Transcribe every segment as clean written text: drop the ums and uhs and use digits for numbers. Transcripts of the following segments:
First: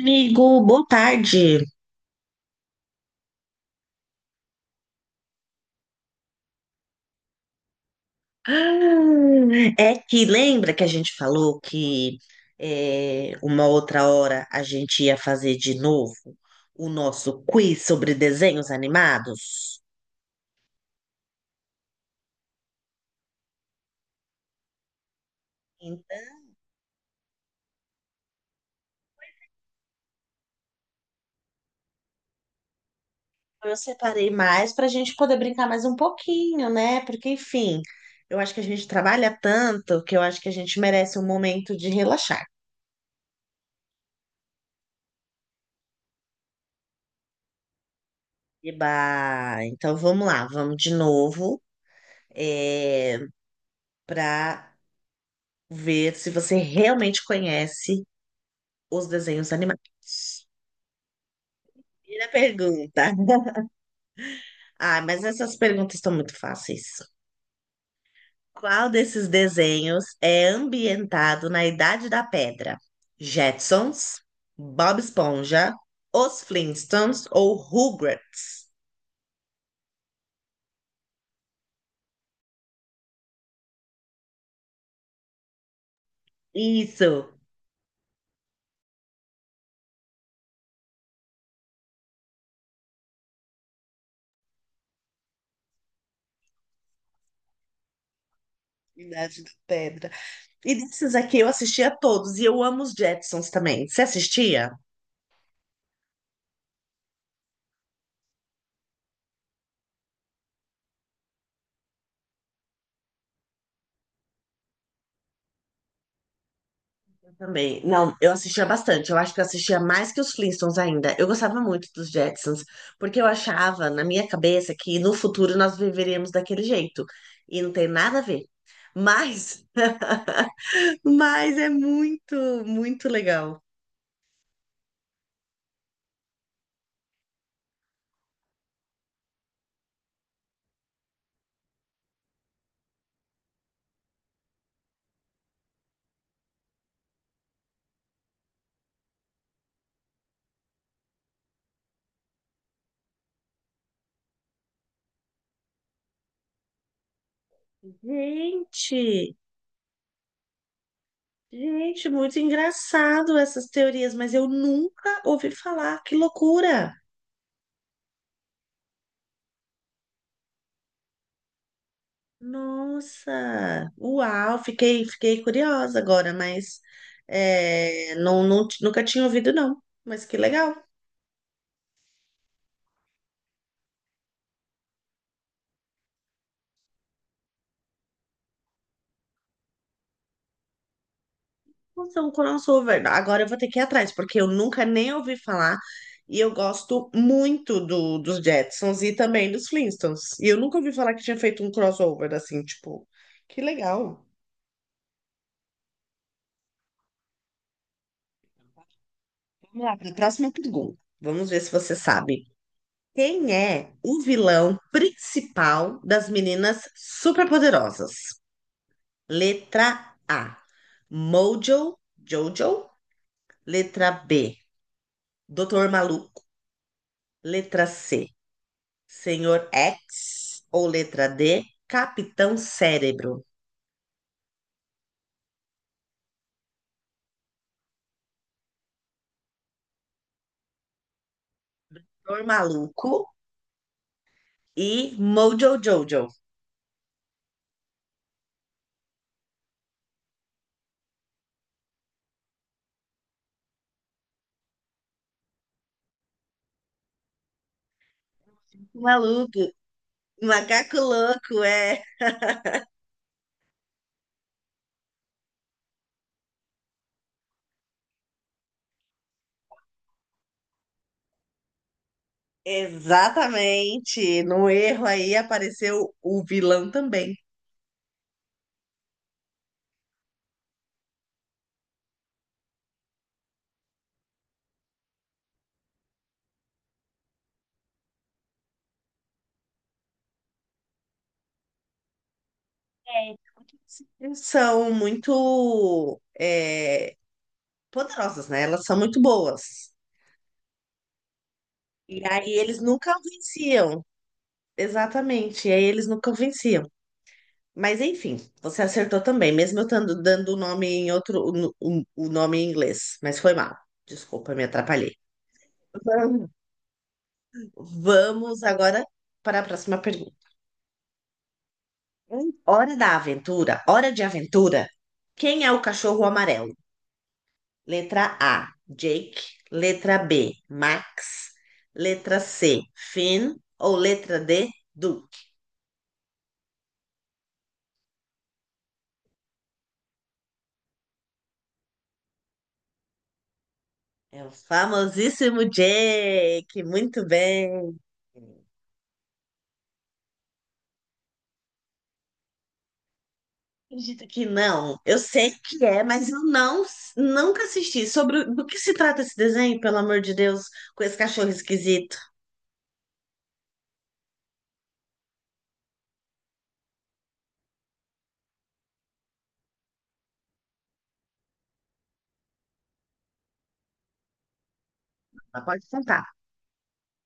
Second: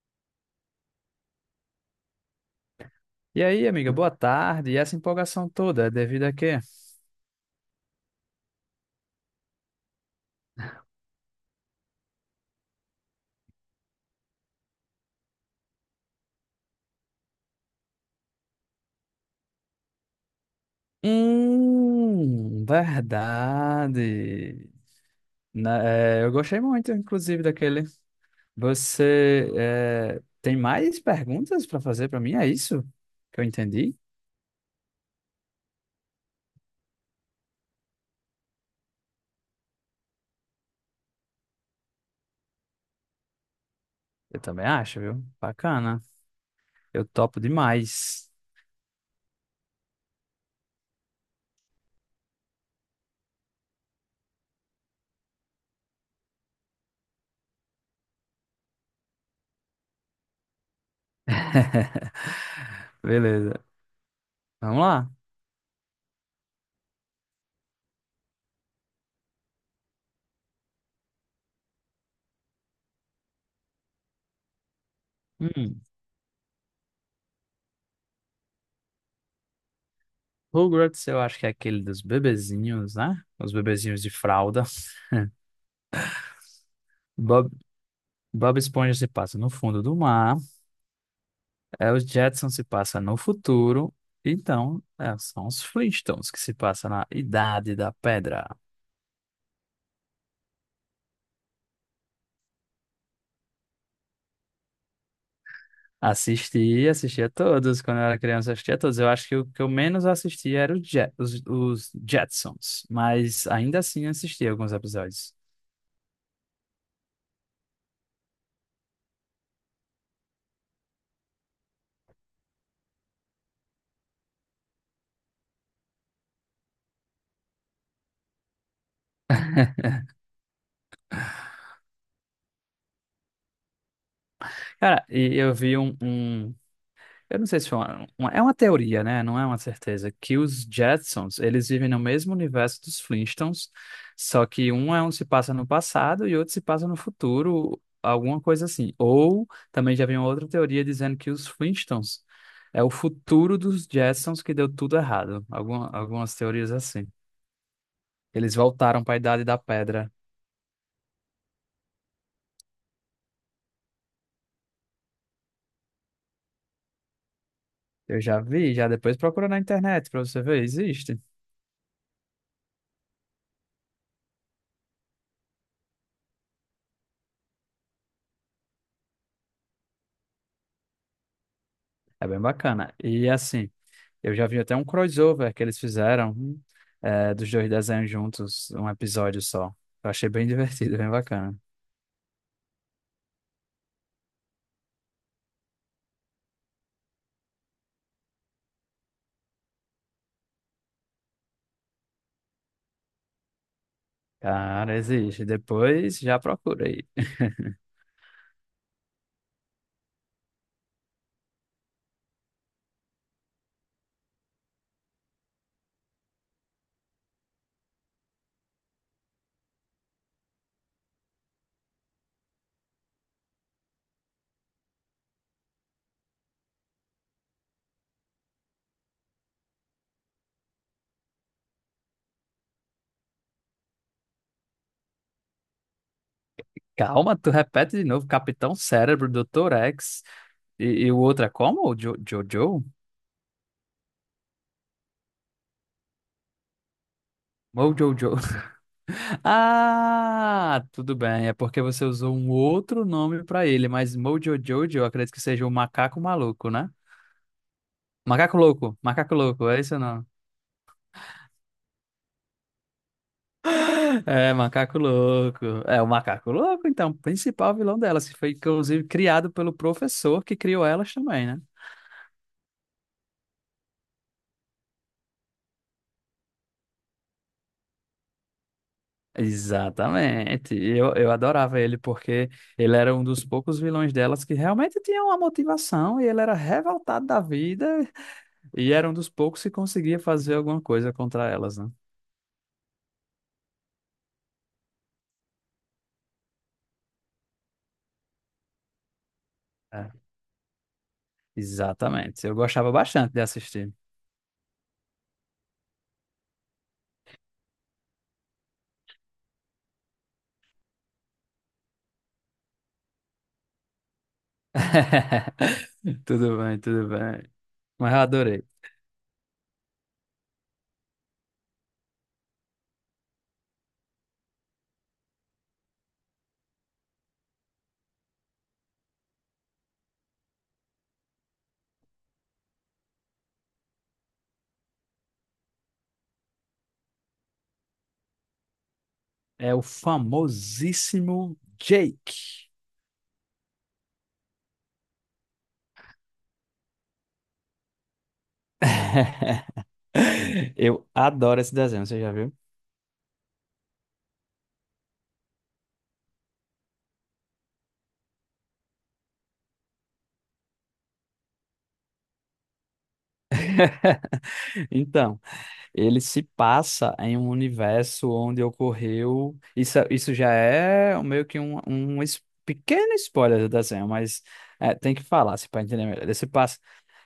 Amigo, boa tarde. E aí, amiga, boa tarde. E essa empolgação toda é devido a quê? Ah, É que lembra que a gente falou que uma outra hora a gente ia fazer de novo o nosso quiz sobre desenhos animados? Verdade. Eu Então, gostei muito, inclusive, daquele. Você tem mais perguntas para fazer para mim? É isso que eu eu entendi? separei mais para a gente poder brincar mais um pouquinho, né? Porque, enfim, eu acho que a gente trabalha tanto que eu acho que a gente merece um momento de relaxar. Eu também acho, viu? Bacana. Eu topo demais. Eba, então vamos lá, vamos de novo é, para ver se você realmente conhece os desenhos animados. Primeira pergunta. Beleza. Vamos Ah, lá. mas essas perguntas estão muito fáceis. Qual desses desenhos é ambientado na Idade da Pedra? Jetsons, Bob Esponja, Hum, Os Flintstones ou Rugrats? Rugrats, eu acho que é aquele dos bebezinhos, né? Os bebezinhos de fralda. Isso, Bob Esponja se passa no fundo do mar, os Jetsons se passa no futuro, então são os Flintstones que se passa na Idade da Pedra. Idade da Pedra. E desses aqui eu assistia todos e eu amo os Jetsons também. Você assistia? Assisti, assistia todos, quando eu era criança eu assistia todos, eu acho que o que eu menos assistia era os Jetsons, mas ainda assim assistia alguns episódios. Também. Não, eu assistia bastante. Eu acho que eu assistia mais que os Flintstones ainda. Eu gostava muito dos Jetsons, porque eu achava, na minha cabeça, que no futuro nós viveríamos daquele jeito. E não tem nada a ver. Mas, mas é muito legal. Cara, e eu vi um. Eu não sei se foi é uma teoria, né? Não é uma certeza. Que os Jetsons, eles vivem no mesmo universo dos Flintstones, só que um se passa no passado e outro se passa no futuro, alguma coisa assim. Ou também já vem outra teoria dizendo que os Flintstones é o futuro dos Jetsons que deu tudo errado. Algumas teorias assim. Eles voltaram para a Gente, Idade da Pedra. gente, muito engraçado essas teorias, mas eu nunca ouvi falar. Que loucura! Eu já vi, já depois procura na internet para você ver, existe. Nossa, uau, fiquei curiosa agora, mas não, não, nunca tinha ouvido, não. Mas que legal. É bem bacana. E assim, eu já vi até um crossover que eles fizeram, dos dois desenhos juntos, um episódio só. Eu achei bem divertido, bem bacana. Nossa, um crossover. Agora eu vou ter que ir atrás, porque eu nunca nem ouvi falar e eu gosto muito dos Jetsons e também dos Flintstones. E eu nunca ouvi falar que tinha feito um crossover assim, tipo, que legal. Cara, existe. Depois já procura aí. Vamos lá, para a próxima pergunta. Vamos ver se você sabe. Quem é o vilão principal das meninas superpoderosas? Letra A, Mojo, Jojo. Letra B, Doutor Maluco. Letra C, Senhor X. Ou letra D, Capitão Cérebro. Calma, tu repete de novo. Capitão Cérebro, Doutor X. E, e o outro é como? O Doutor Jojo? Maluco e Mojo Jojo. Mojojo. Ah, tudo bem. É porque você usou um outro nome pra ele, mas Mojo Jojo, eu acredito que seja o macaco maluco, né? Macaco Maluco, louco, é isso ou não? macaco louco, é. É, macaco louco. É o macaco louco, então, principal vilão delas, que foi inclusive criado pelo professor que criou elas também, né? Exatamente. No erro aí apareceu o vilão também. Exatamente. E eu adorava ele porque ele era um dos poucos vilões delas que realmente tinha uma motivação e ele era revoltado da vida e era um dos poucos que conseguia fazer alguma coisa contra elas, né? É. São muito, é, poderosas, né? Elas são muito boas. É, E exatamente. aí Eu eles gostava nunca bastante de assistir. venciam. Exatamente. E aí eles nunca venciam. Mas enfim, você acertou também, mesmo eu estando dando o nome em outro, o nome em inglês. Mas foi mal. Desculpa, me atrapalhei. Vamos Tudo bem, tudo bem. Mas eu Vamos adorei. agora para a próxima pergunta. Em Hora da aventura, hora de aventura. Quem é o cachorro amarelo? Letra A, Jake. Letra B, Max. Letra C, Finn. Ou letra D, Duke? É o famosíssimo Jake. É o famosíssimo Jake, muito bem. Eu adoro esse desenho, você já viu? Acredito que não. Eu sei que é, mas eu nunca assisti. Sobre do que se trata esse desenho, pelo amor de Deus, com esse cachorro esquisito? Então, ele se passa em um universo onde ocorreu. Isso já é meio que um pequeno spoiler do desenho, mas tem que falar Mas se para pode entender melhor. contar.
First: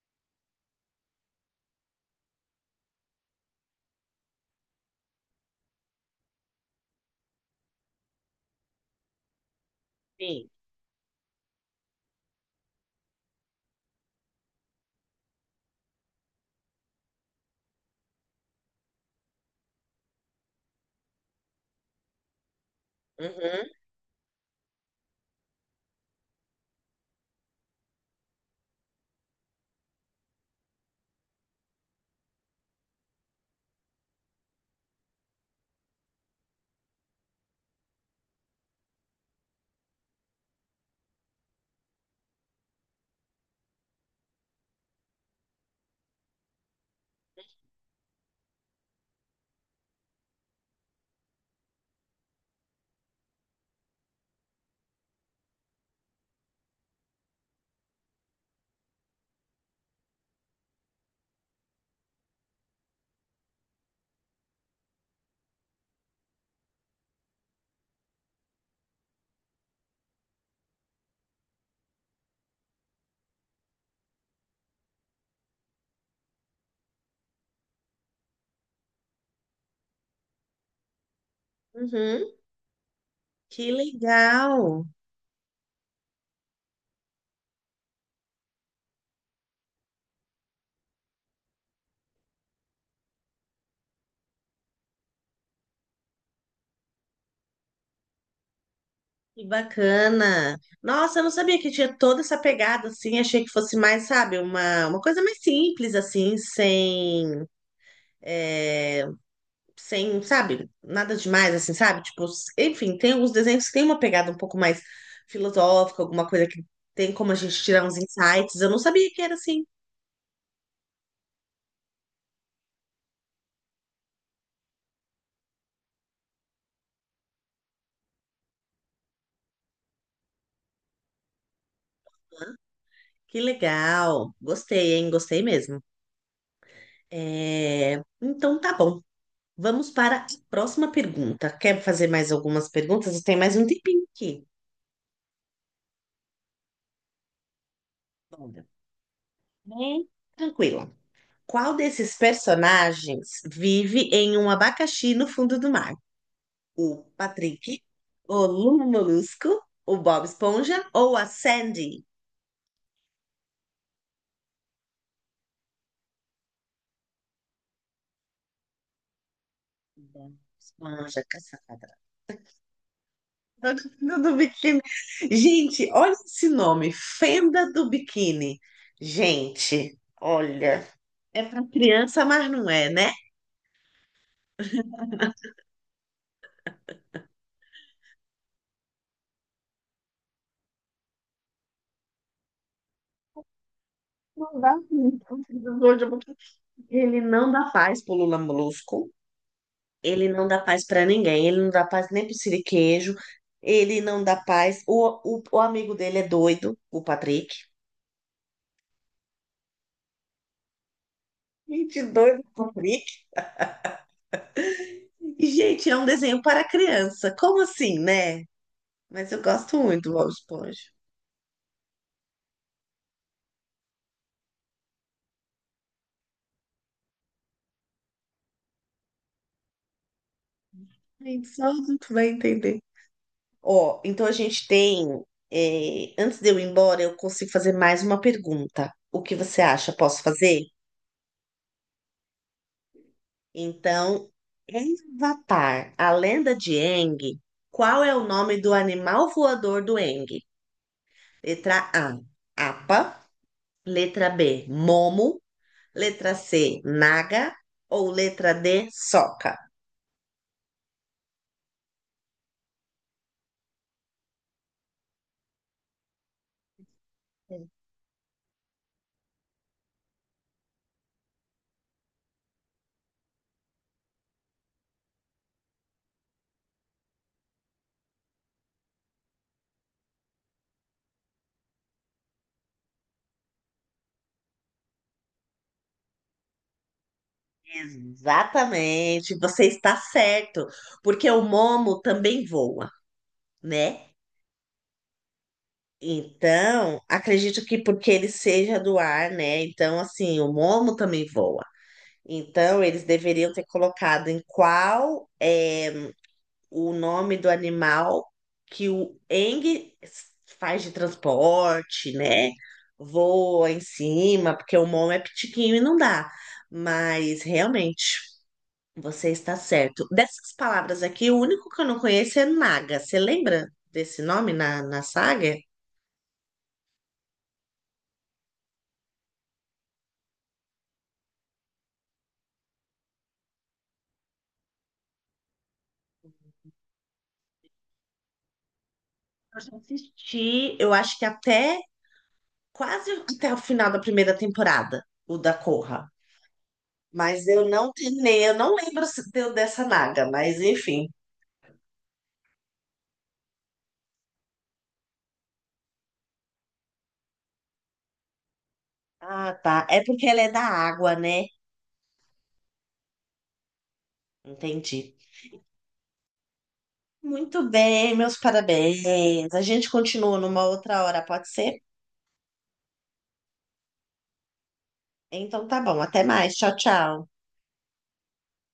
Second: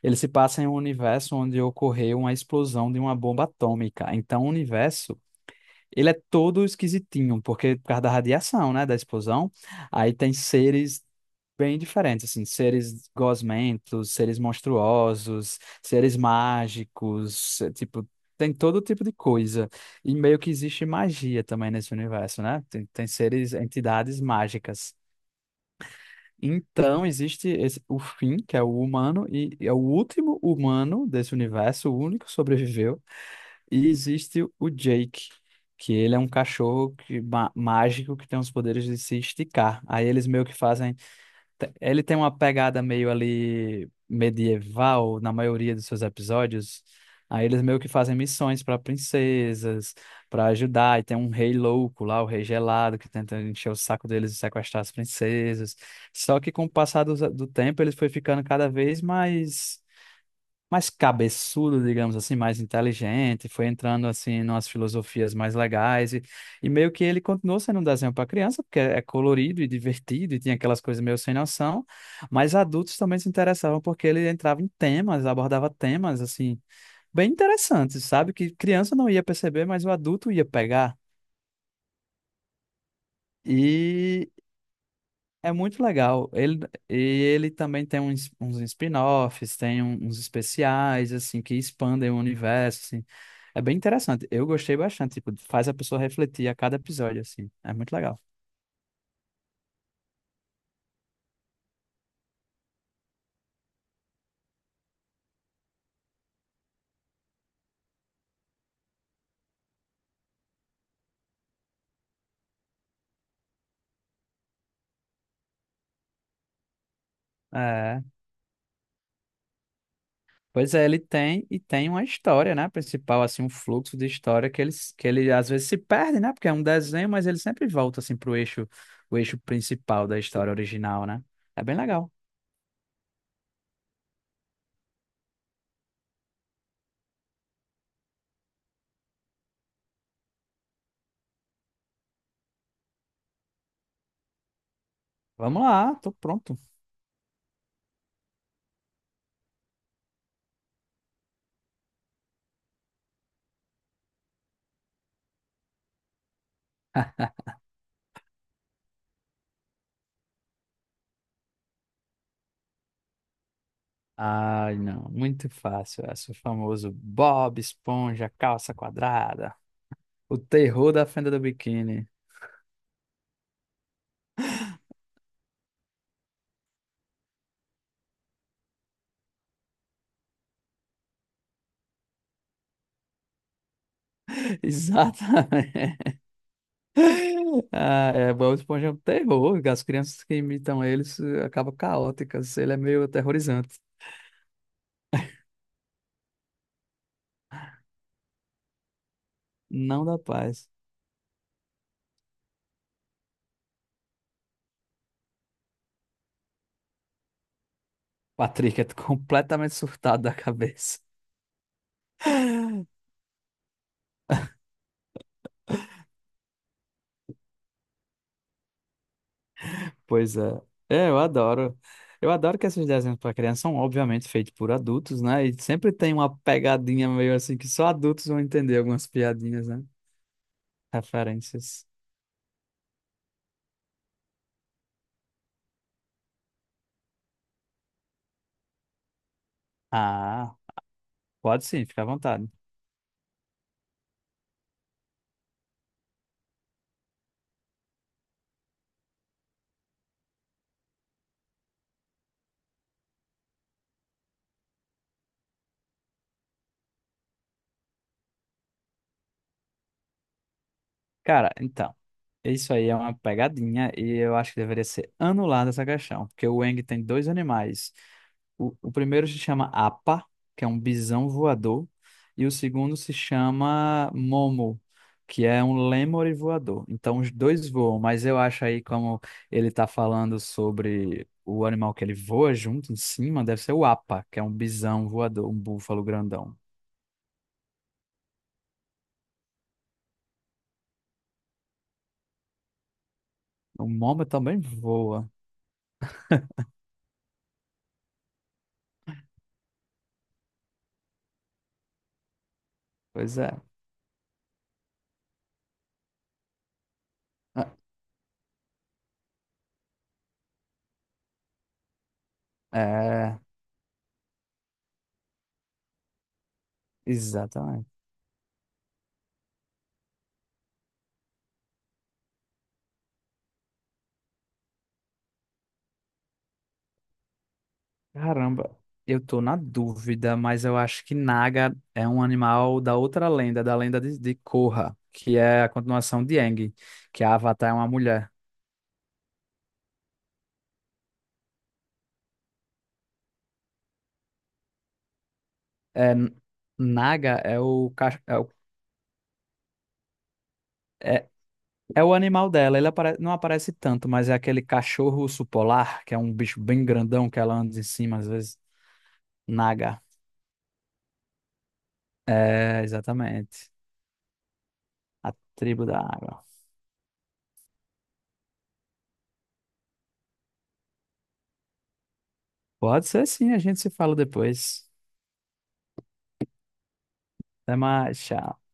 Ele se passa em um universo onde ocorreu uma explosão de uma bomba atômica. Então, o universo ele é todo esquisitinho, porque por causa da radiação, né, da explosão, aí tem Sim. seres bem diferentes, assim, seres gosmentos, seres monstruosos, seres mágicos, tipo, tem todo tipo de coisa. E meio que existe magia também nesse universo, né? Tem seres, Uhum, entidades mágicas. Então existe o fim, que é o humano, e é o último humano desse universo, o único que sobreviveu e existe o Jake, que ele é um cachorro mágico que tem os poderes de se esticar. Aí eles meio que fazem. Ele tem uma pegada meio ali medieval na maioria dos seus episódios. Aí eles meio que fazem missões para princesas, para ajudar. E tem um rei louco lá, o rei gelado, que tenta encher o saco deles e sequestrar as princesas. Só que com o passar do tempo, ele foi ficando cada vez mais cabeçudo, digamos assim, mais inteligente, foi entrando assim numas filosofias mais legais e meio que ele continuou sendo um desenho para criança, porque é colorido e divertido e tinha aquelas coisas meio sem noção, mas adultos também se interessavam porque ele entrava em temas, abordava temas assim bem interessantes, sabe? Que criança não ia perceber, mas o adulto ia pegar. uhum. Que E legal. É muito legal. E ele também tem uns spin-offs, tem uns especiais, assim, que expandem o universo, assim. É bem interessante. Eu gostei bastante, tipo, faz a pessoa refletir a cada episódio, assim. É muito legal. Que bacana. Nossa, eu não sabia que tinha toda essa pegada assim. Achei que fosse mais, sabe, uma coisa mais simples, assim, sem. eh, sem, sabe, nada demais, assim, sabe? Tipo, enfim, tem alguns desenhos que tem uma pegada um pouco mais filosófica, alguma coisa que tem como a gente tirar uns É. insights. Eu não sabia que era assim. Pois é, ele tem, e tem uma história, né, principal, assim, um fluxo de história que ele às vezes se perde, né, porque é um desenho, mas ele sempre volta, assim, pro eixo, o eixo principal da história original, né? É bem legal. Que legal. Gostei, hein? Gostei mesmo. É, então tá bom. Vamos para a próxima pergunta. Quer fazer mais algumas perguntas? Tem mais um tempinho aqui. Vamos lá, tô pronto. Bora. Bem, tranquilo. Qual desses personagens vive em um abacaxi no fundo do mar? O Patrick, o Lula Molusco, o Bob Esponja ou a Sandy? Ai, não, muito fácil essa. O famoso Bob Esponja, calça quadrada. Bob O terror Esponja, da fenda do caça-padrão. biquíni. Fenda do biquíni. Gente, olha esse nome, Fenda do Biquíni. Gente, olha, é para criança, mas não é, né? Exatamente. Ah, é, Bob Esponja é um terror. As crianças que imitam eles acabam caóticas. Ele é meio aterrorizante. Não dá. Então, um ele não dá paz pro Lula Molusco. Não dá Ele não dá paz. paz pra ninguém. Ele não dá paz nem pro Siriquejo. Ele não dá paz. O amigo dele é doido, o Patrick. Patrick é completamente surtado da cabeça. Gente, doido, o Patrick. E, gente, é um desenho para criança. Como assim, né? Mas eu gosto muito do Bob Pois é. Esponja. É, eu adoro. Eu adoro que esses desenhos para criança são obviamente feitos por adultos, né? E sempre tem uma pegadinha meio assim que só adultos vão entender algumas piadinhas, né? Gente, só Referências. adulto vai entender. Ó, então a gente tem. Antes de eu ir embora, eu consigo fazer mais uma pergunta. O que você acha? Posso Ah, fazer? pode sim, fica à vontade. Então, em Avatar, a lenda de Aang, qual é o nome do animal voador do Aang? Letra A, Apa. Letra B, Momo. Letra C, Naga. Ou letra D, Sokka. Cara, então, isso aí é uma pegadinha e eu acho que deveria ser anulada essa questão, porque o Wang tem dois animais. O primeiro se chama Apa, que é um bisão voador, e o segundo se chama Momo, que é um lêmure voador. Então, os dois voam, mas eu acho aí como ele está falando sobre o animal que ele voa junto em cima, deve ser o Apa, que é um bisão voador, um búfalo grandão. Exatamente, você está certo, porque o Momo também voa, O né? Momo também voa, Então, acredito que porque ele seja do ar, né? Então, assim, o Momo também voa. Então, eles pois é. deveriam ter colocado em qual é o nome do animal que o Eng faz de transporte, né? É. Voa em cima, porque o Mon é pitiquinho e não dá. Mas Exatamente. realmente, você está certo. Dessas palavras aqui, o único que eu não conheço é Naga. Você lembra desse nome na saga? Caramba, eu tô na dúvida, mas eu acho que Naga é um animal da outra lenda, da lenda de Korra, que é a continuação de Aang, que a Avatar é uma mulher. Eu já assisti, eu acho que até quase até o final da primeira temporada, o da Korra. É, N- Naga Mas é eu não o, ca- é, terminei, o- eu não lembro se deu dessa naga, mas enfim. é, é o animal dela, ele não aparece tanto, mas é aquele cachorro urso polar, que é um bicho bem grandão que ela anda em cima às vezes. Ah, tá. Naga. É porque ela é da água, né? É, exatamente. Entendi. A tribo da água. Muito bem, meus parabéns. A gente continua numa outra hora, pode ser? Pode ser sim, a gente se fala depois. Então tá bom, até mais. Tchau, tchau. Até mais, tchau.